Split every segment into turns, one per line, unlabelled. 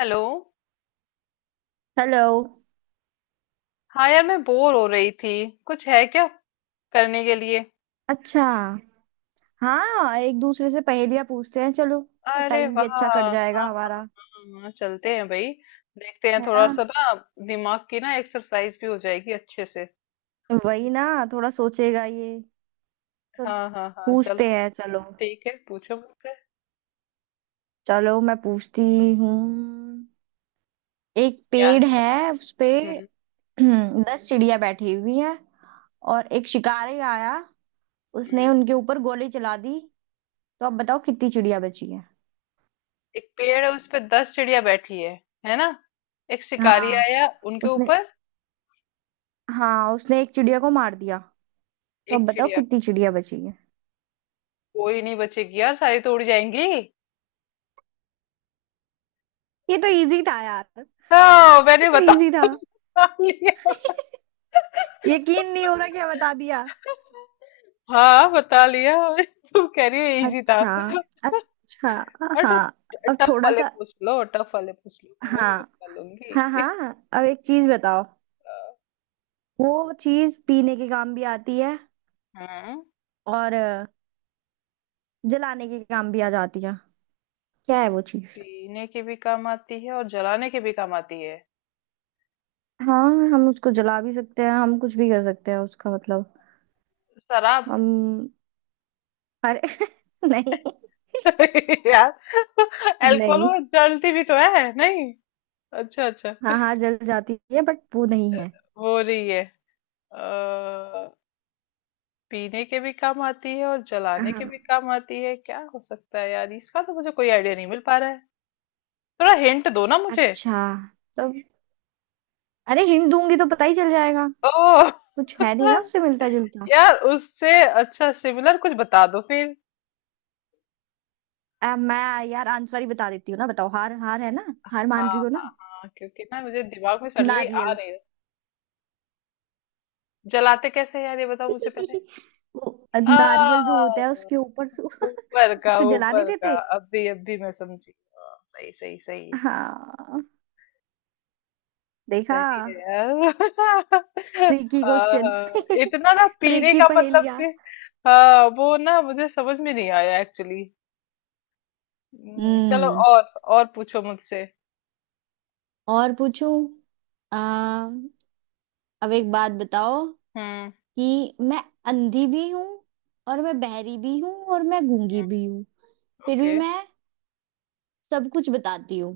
Hello.
Hello.
हाँ यार, मैं बोर हो रही थी। कुछ है क्या करने के लिए?
अच्छा। हाँ, एक दूसरे से पहेलियां पूछते हैं, चलो।
अरे
टाइम
वाह,
भी अच्छा कट
हाँ
जाएगा
हाँ हाँ।
हमारा।
हाँ, चलते हैं भाई। देखते हैं
है ना?
थोड़ा सा ना। दिमाग की ना एक्सरसाइज भी हो जाएगी अच्छे से।
वही ना। थोड़ा सोचेगा ये तो।
हाँ हाँ हाँ, चलो।
पूछते हैं, चलो।
ठीक है, पूछो मुझसे।
चलो, मैं पूछती हूँ। एक पेड़
याद करो।
है, उस पे
हम्म।
10 चिड़िया बैठी हुई हैं, और एक शिकारी आया,
हम्म।
उसने उनके ऊपर गोली चला दी। तो अब बताओ, कितनी चिड़िया बची है?
एक पेड़ है उस पे 10 चिड़िया बैठी है ना? एक शिकारी
हाँ,
आया उनके
उसने।
ऊपर।
हाँ, उसने एक चिड़िया को मार दिया। तो अब
एक
बताओ,
चिड़िया।
कितनी चिड़िया बची है?
कोई नहीं बचेगी यार, सारी तो उड़ जाएंगी।
ये तो इजी था यार।
हाँ
ये
मैंने
तो
बता
इजी था।
लिया।
यकीन नहीं हो रहा, क्या बता दिया।
हाँ बता लिया तुम कह रही हो इजी था।
अच्छा, अच्छा।
अरे तो,
हाँ, अब
टफ
थोड़ा
वाले
सा।
पूछ लो, टफ वाले पूछ लो, मैं वो भी
हाँ
बता लूंगी
हाँ हाँ हाँ, अब एक चीज बताओ। वो चीज पीने के काम भी आती है
हाँ, हम्म।
और जलाने के काम भी आ जाती है। क्या है वो चीज?
पीने के भी काम आती है और जलाने के भी काम आती है।
हाँ, हम उसको जला भी सकते हैं, हम कुछ भी कर सकते हैं उसका मतलब।
शराब।
हम। अरे नहीं।
यार, अल्कोहल
नहीं।
वो जलती भी तो है नहीं। अच्छा अच्छा।
हाँ हाँ, जल जाती है बट वो नहीं है।
हो रही है। आ, पीने के भी काम आती है और जलाने के
हाँ।
भी काम आती है। क्या हो सकता है यार? इसका तो मुझे कोई आइडिया नहीं मिल पा रहा है। थोड़ा हिंट दो ना मुझे।
अच्छा। तो। अरे, हिंट दूंगी तो पता ही चल जाएगा।
ओ। हाँ,
कुछ है नहीं ना उससे मिलता जुलता।
यार उससे। अच्छा सिमिलर कुछ बता दो फिर।
मैं यार आंसर ही बता देती हूँ ना, बताओ। हार, हार है ना। हार
हाँ
मान रही हो
हाँ
ना?
हाँ, क्योंकि ना मुझे दिमाग में सडनली आ
नारियल।
नहीं रहा। जलाते कैसे हैं यार, ये बताओ मुझे पहले।
वो
आ।
नारियल जो होता है उसके ऊपर से,
ऊपर का,
उसको जला नहीं
ऊपर का।
देते।
अभी अभी मैं समझी। हाँ, सही सही सही।
हाँ। देखा।
सही है यार
ट्रिकी
हाँ
क्वेश्चन।
हाँ, इतना ना, पीने
ट्रिकी
का मतलब कि
पहेलियाँ।
हाँ वो ना मुझे समझ में नहीं आया एक्चुअली। चलो,
हम्म।
और पूछो मुझसे।
और पूछूं। आ, अब एक बात बताओ,
हम्म।
कि मैं अंधी भी हूँ, और मैं बहरी भी हूँ, और मैं गूंगी
हम्म।
भी हूँ। फिर भी
ओके।
मैं सब कुछ बताती हूँ।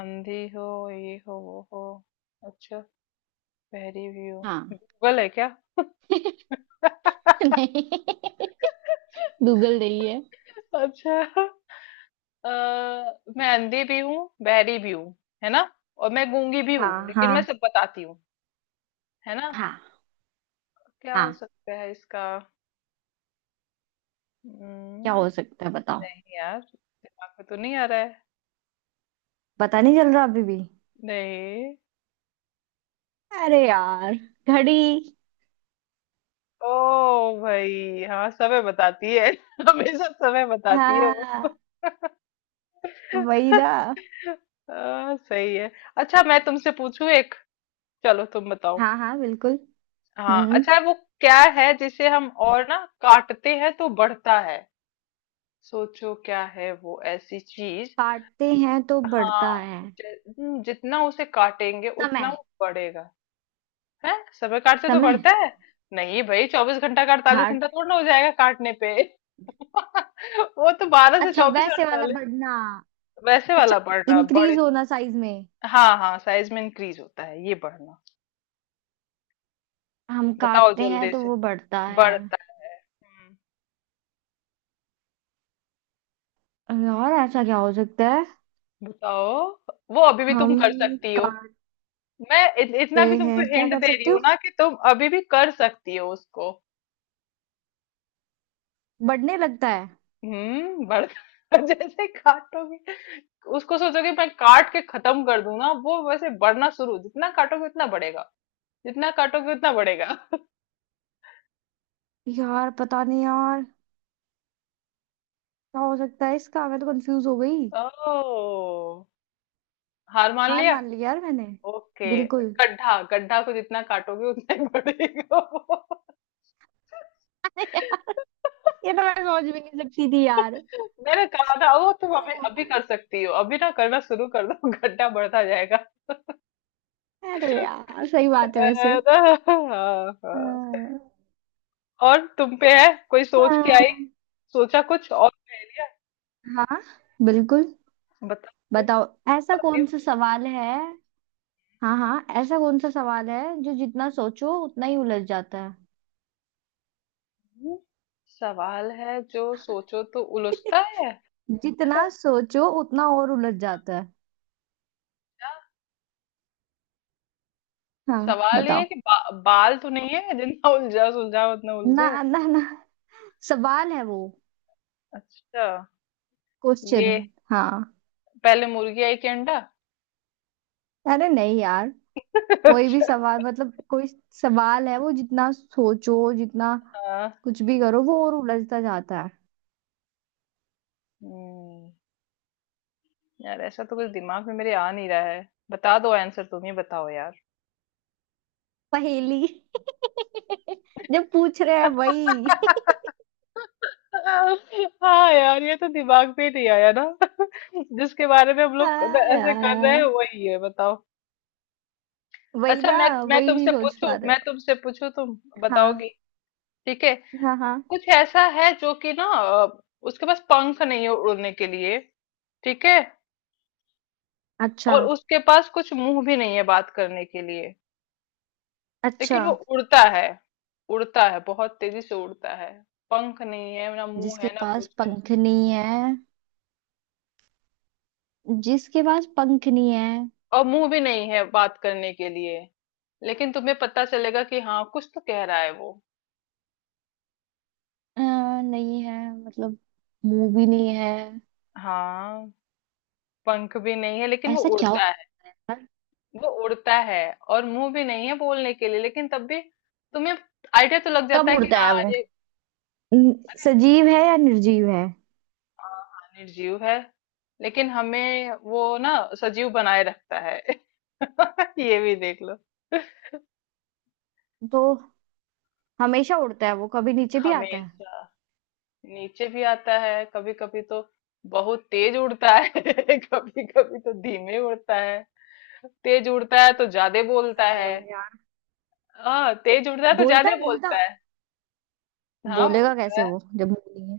अंधी हो, ये हो, वो हो। अच्छा। बहरी भी हो।
हाँ।
गूगल है क्या?
नहीं। गूगल नहीं है।
अच्छा। अ, मैं अंधी भी हूँ, बहरी भी हूँ, है ना? और मैं गूंगी भी हूँ,
हाँ
लेकिन मैं
हाँ
सब बताती हूँ, है ना?
हाँ
क्या हो
हाँ।
सकता है इसका?
क्या हो
हम्म,
सकता है, बताओ।
नहीं यार, दिमाग में तो नहीं आ रहा है।
पता नहीं चल रहा अभी भी।
नहीं।
अरे यार, घड़ी।
ओ। भाई हाँ, समय बताती है हमेशा समय बताती है वो।
हाँ। वही ना।
सही है। अच्छा, मैं तुमसे पूछूं एक। चलो तुम बताओ।
हाँ हाँ बिल्कुल।
हाँ
हम्म।
अच्छा, वो क्या है जिसे हम और ना काटते हैं तो बढ़ता है? सोचो क्या है वो ऐसी चीज।
काटते हैं तो
हाँ।
बढ़ता है।
ज- जितना उसे काटेंगे उतना
समय।
वो बढ़ेगा। है। समय काटते तो
समय।
बढ़ता है? नहीं भाई, 24 घंटा का 48
हार्ट।
घंटा थोड़ा ना हो जाएगा काटने पे। वो तो 12 से
अच्छा,
24,
वैसे वाला
48।
बढ़ना।
वैसे
अच्छा,
वाला बढ़ना, बढ़े।
इंक्रीज होना साइज में।
हाँ हाँ, साइज में इंक्रीज होता है ये बढ़ना।
हम
बताओ
काटते हैं
जल्दी
तो
से।
वो बढ़ता है।
बढ़ता है। हम्म,
और ऐसा क्या हो सकता है?
बताओ। वो अभी भी तुम
हम
कर सकती हो।
का
मैं
सकते
इतना भी
हैं?
तुमको
क्या
हिंट
कर
दे रही
सकते
हूँ
हो?
ना कि तुम अभी भी कर सकती हो उसको।
बढ़ने लगता है।
बढ़ जैसे काटोगे उसको, सोचोगे मैं काट के खत्म कर दूं ना, वो वैसे बढ़ना शुरू, जितना काटोगे उतना बढ़ेगा। जितना काटोगे उतना बढ़ेगा।
यार पता नहीं यार, क्या हो सकता है इसका, मैं तो कंफ्यूज हो गई।
ओ। हार मान
हार
लिया।
मान ली यार मैंने।
ओके।
बिल्कुल।
गड्ढा। गड्ढा को जितना काटोगे उतना ही बढ़ेगा वो।
ये तो मैं सोच भी नहीं सकती थी यार।
मैंने कहा था वो तुम
अरे
अभी अभी कर
यार।
सकती हो, अभी ना करना शुरू कर दो गड्ढा बढ़ता जाएगा।
अरे यार, सही बात है वैसे।
अरे, हाँ, हाँ।
हाँ
और तुम पे है कोई, सोच के आई?
हाँ
सोचा कुछ और पहेलियां?
हाँ, बिल्कुल।
बताओ फिर।
बताओ। ऐसा
बताती
कौन सा सवाल है? हाँ हाँ, ऐसा कौन सा सवाल है जो जितना सोचो उतना ही उलझ जाता है?
हूँ। सवाल है जो सोचो तो उलझता है।
जितना सोचो उतना और उलझ जाता है।
क्या?
हाँ।
सवाल ये है
बताओ।
कि बाल तो नहीं है, जितना उलझा सुलझा उतना
ना
उलझे?
ना ना, सवाल है वो।
अच्छा,
क्वेश्चन।
ये
हाँ।
पहले मुर्गी आई कि अंडा?
अरे नहीं यार। कोई भी
अच्छा।
सवाल, मतलब कोई सवाल है वो, जितना सोचो, जितना
हाँ।
कुछ भी करो, वो और उलझता जाता है।
हम्म, यार ऐसा तो कुछ दिमाग में मेरे आ नहीं रहा है, बता दो आंसर, तुम ही बताओ यार।
पहेली। जब पूछ रहे हैं वही।
हाँ यार, ये तो दिमाग में नहीं आया ना। जिसके बारे में हम लोग
हाँ
ऐसे कर रहे हैं
यार,
वही है, बताओ।
वही
अच्छा,
ना।
मैं मैं
वही नहीं
तुमसे
सोच
पूछूं
पा रहे
मैं
हो।
तुमसे पूछूं तुम
हाँ
बताओगी? ठीक है।
हाँ हाँ।
कुछ ऐसा है जो कि ना, उसके पास पंख नहीं है उड़ने के लिए, ठीक है?
अच्छा।
और उसके पास कुछ मुंह भी नहीं है बात करने के लिए,
अच्छा।
लेकिन वो उड़ता है। उड़ता है, बहुत तेजी से उड़ता है। पंख नहीं है, ना मुंह
जिसके
है, ना
पास
कुछ है।
पंख नहीं है। जिसके पास पंख नहीं है।
और मुंह भी नहीं है बात करने के लिए, लेकिन तुम्हें पता चलेगा कि हाँ कुछ तो कह रहा है वो।
अ, नहीं है मतलब, मुंह भी नहीं है।
हाँ, पंख भी नहीं है लेकिन वो
ऐसा क्या
उड़ता
होता?
है। वो उड़ता है, और मुंह भी नहीं है बोलने के लिए, लेकिन तब भी तुम्हें आइडिया तो लग
कब
जाता है कि
उड़ता
हाँ
है वो?
ये।
सजीव है या निर्जीव है?
हाँ हाँ, निर्जीव है, लेकिन हमें वो ना सजीव बनाए रखता है। ये भी देख लो।
तो हमेशा उड़ता है वो, कभी नीचे भी आता है?
हमेशा। नीचे भी आता है कभी कभी तो, बहुत तेज उड़ता है कभी कभी तो धीमे उड़ता है। तेज उड़ता है तो ज्यादा बोलता
सही
है।
है यार।
हाँ तेज उड़ता है तो
बोलता
ज्यादा
है,
बोलता
बोलता।
है। हाँ
बोलेगा
बोलता
कैसे
है।
वो जब मुंह नहीं है?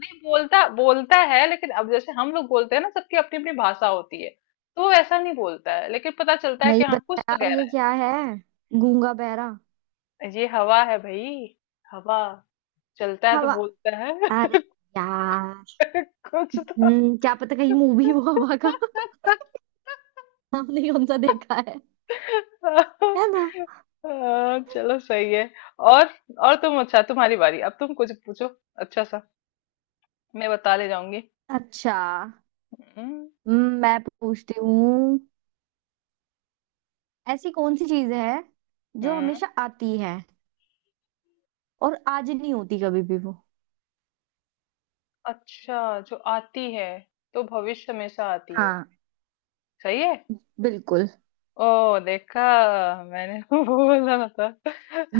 नहीं, बोलता बोलता है लेकिन अब जैसे हम लोग बोलते हैं ना, सबकी अपनी अपनी भाषा होती है, तो वो ऐसा नहीं बोलता है लेकिन पता चलता है कि
नहीं
हाँ
पता
कुछ तो
यार,
गहरा
ये क्या है। गूंगा बहरा।
है, ये हवा है भाई। हवा। चलता है तो
हवा।
बोलता है।
अरे यार।
कुछ तो।
हम्म, क्या पता कहीं मूवी हो हवा का। हमने कौन सा देखा है। है ना।
हाँ, चलो सही है। और और तुम अच्छा, तुम्हारी बारी, अब तुम कुछ पूछो अच्छा सा। मैं बता ले जाऊंगी।
अच्छा।
हम्म।
मैं पूछती हूँ। ऐसी कौन सी चीज है जो
हम्म,
हमेशा आती है, और आज नहीं होती कभी भी वो?
अच्छा, जो आती है तो भविष्य हमेशा आती है।
हाँ,
सही है।
बिल्कुल।
ओ देखा, मैंने वो बोला था।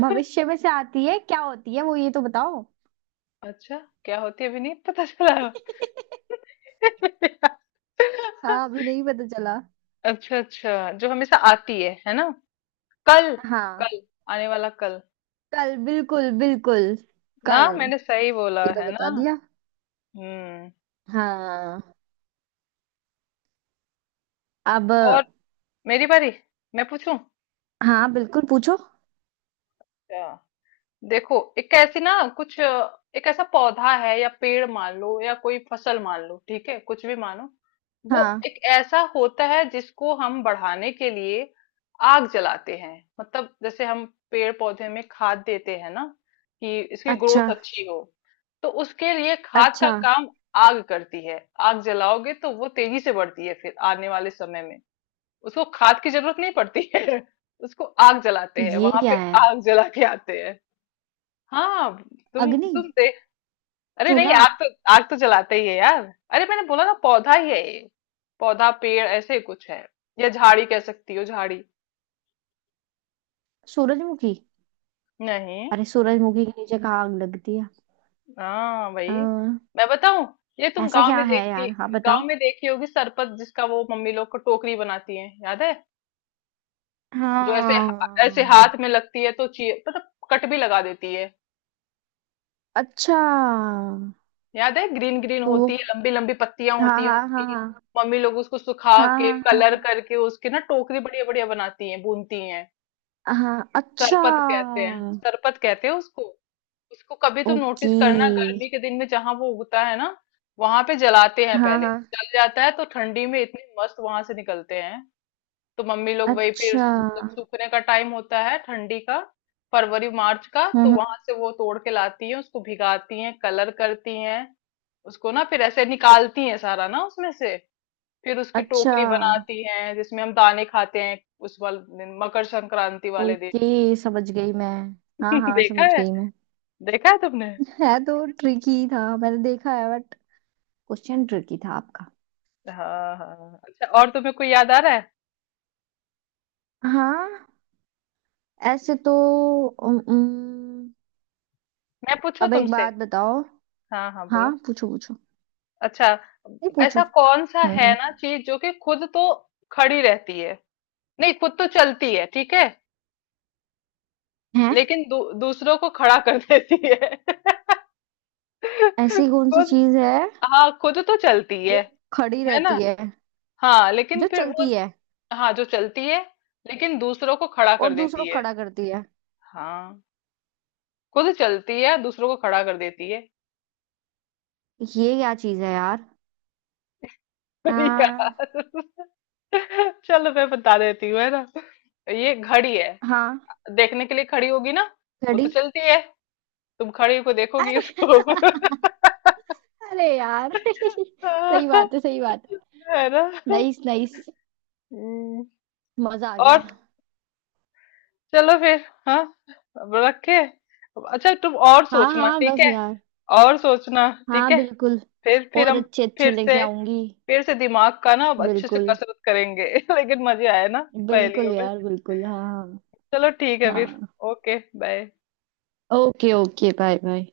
भविष्य में से आती है, क्या होती है वो, ये तो बताओ।
अच्छा क्या होती है, अभी नहीं पता चला।
हाँ, अभी नहीं पता चला।
अच्छा अच्छा, जो हमेशा आती है ना? कल।
हाँ,
कल। आने वाला कल।
कल। बिल्कुल बिल्कुल,
ना,
कल।
मैंने सही बोला
ये तो
है
बता
ना।
दिया।
हम्म।
हाँ। अब।
और, मेरी बारी, मैं पूछूं।
हाँ, बिल्कुल पूछो।
देखो एक ऐसी ना कुछ, एक ऐसा पौधा है या पेड़ मान लो, या कोई फसल मान लो, ठीक है? कुछ भी मानो। वो
हाँ।
एक ऐसा होता है जिसको हम बढ़ाने के लिए आग जलाते हैं। मतलब जैसे हम पेड़ पौधे में खाद देते हैं ना कि इसकी
अच्छा।
ग्रोथ अच्छी हो, तो उसके लिए खाद का
अच्छा।
काम आग करती है। आग जलाओगे तो वो तेजी से बढ़ती है, फिर आने वाले समय में उसको खाद की जरूरत नहीं पड़ती है। उसको आग जलाते हैं
ये
वहां पे।
क्या है?
आग जला के आते हैं। हाँ। तुम
अग्नि।
तुम दे। अरे नहीं,
चूल्हा।
आग तो जलाते ही है यार। अरे मैंने बोला ना पौधा ही है ये। पौधा, पेड़ ऐसे ही कुछ है, या झाड़ी, कह सकती हो झाड़ी।
सूरजमुखी।
नहीं।
अरे, सूरजमुखी के नीचे कहाँ आग लगती है?
हाँ भाई,
अ,
मैं बताऊं? ये तुम
ऐसा
गांव
क्या
में
है
देखी,
यार, हाँ बताओ।
गांव में देखी होगी सरपत, जिसका वो मम्मी लोग को टोकरी बनाती है, याद है? जो ऐसे, ऐसे
हाँ
हाथ में लगती है तो ची मतलब कट भी लगा देती है।
अच्छा।
याद है, ग्रीन ग्रीन
तो
होती
वो।
है, लंबी लंबी पत्तियां होती
हाँ
हैं
हाँ हाँ
उसकी।
हाँ।
मम्मी लोग उसको सुखा
हाँ
के,
हाँ
कलर
हाँ
करके उसके ना टोकरी बढ़िया बढ़िया बनाती हैं, बुनती हैं।
हाँ। अच्छा।
सरपत कहते हैं, सरपत कहते हैं उसको। उसको कभी तुम
ओके।
नोटिस करना, गर्मी के दिन में जहां वो उगता है ना, वहां पे जलाते हैं
हाँ
पहले।
हाँ।
जल जाता है तो ठंडी में इतने मस्त वहां से निकलते हैं। तो मम्मी लोग वही फिर,
अच्छा।
जब
हम्म।
सूखने का टाइम होता है ठंडी का, फरवरी मार्च का, तो
हम्म,
वहां से वो तोड़ के लाती हैं, उसको भिगाती हैं, कलर करती हैं, उसको ना फिर ऐसे निकालती हैं सारा ना उसमें से, फिर उसकी
अच्छा।
टोकरी बनाती हैं जिसमें हम दाने खाते हैं, उस वाले दिन, मकर संक्रांति वाले दिन।
ओके, समझ गई मैं। हाँ हाँ,
देखा
समझ
है?
गई मैं।
देखा है तुमने?
है तो ट्रिकी था, मैंने देखा है बट। क्वेश्चन ट्रिकी था आपका।
हाँ हाँ हाँ। अच्छा, और तुम्हें कोई याद आ रहा है?
हाँ। ऐसे तो। उम, उम,
मैं पूछूं
अब एक
तुमसे?
बात बताओ।
हाँ हाँ
हाँ
बोलो।
पूछो पूछो।
अच्छा,
नहीं पूछो।
ऐसा कौन सा
हम्म।
है
हम्म।
ना चीज जो कि खुद तो खड़ी रहती है, नहीं, खुद तो चलती है, ठीक है?
है।
लेकिन दूसरों को खड़ा कर देती है।
ऐसी कौन सी
खुद।
चीज है
हाँ खुद तो चलती
जो
है
खड़ी
है ना?
रहती है,
हाँ लेकिन
जो
फिर
चलती
वो,
है
हाँ जो चलती है, लेकिन दूसरों को खड़ा
और
कर
दूसरों
देती
को
है।
खड़ा करती है?
हाँ, खुद चलती है, दूसरों को खड़ा कर देती है।
ये क्या चीज है यार? आ,
यार चलो मैं बता देती हूँ, है ना? ये घड़ी है।
हाँ,
देखने के लिए खड़ी होगी ना, वो
घड़ी।
तो चलती है, तुम खड़ी को देखोगी
अरे।
उसको।
अरे यार, सही बात है, सही बात है।
है ना?
Nice, nice.
हम्म।
मजा आ गया।
और चलो फिर, हाँ, अब रखे। अच्छा, तुम और
हाँ
सोचना
हाँ
ठीक
बस
है,
यार।
और सोचना ठीक
हाँ
है,
बिल्कुल।
फिर
और
हम
अच्छे अच्छे
फिर से,
लेके आऊंगी।
फिर से दिमाग का ना अब अच्छे से
बिल्कुल
कसरत करेंगे। लेकिन मजे आए ना,
बिल्कुल
पहेलियों में।
यार, बिल्कुल। हाँ
चलो ठीक है
हाँ
फिर।
हाँ।
Okay bye.
Okay. Okay, bye bye.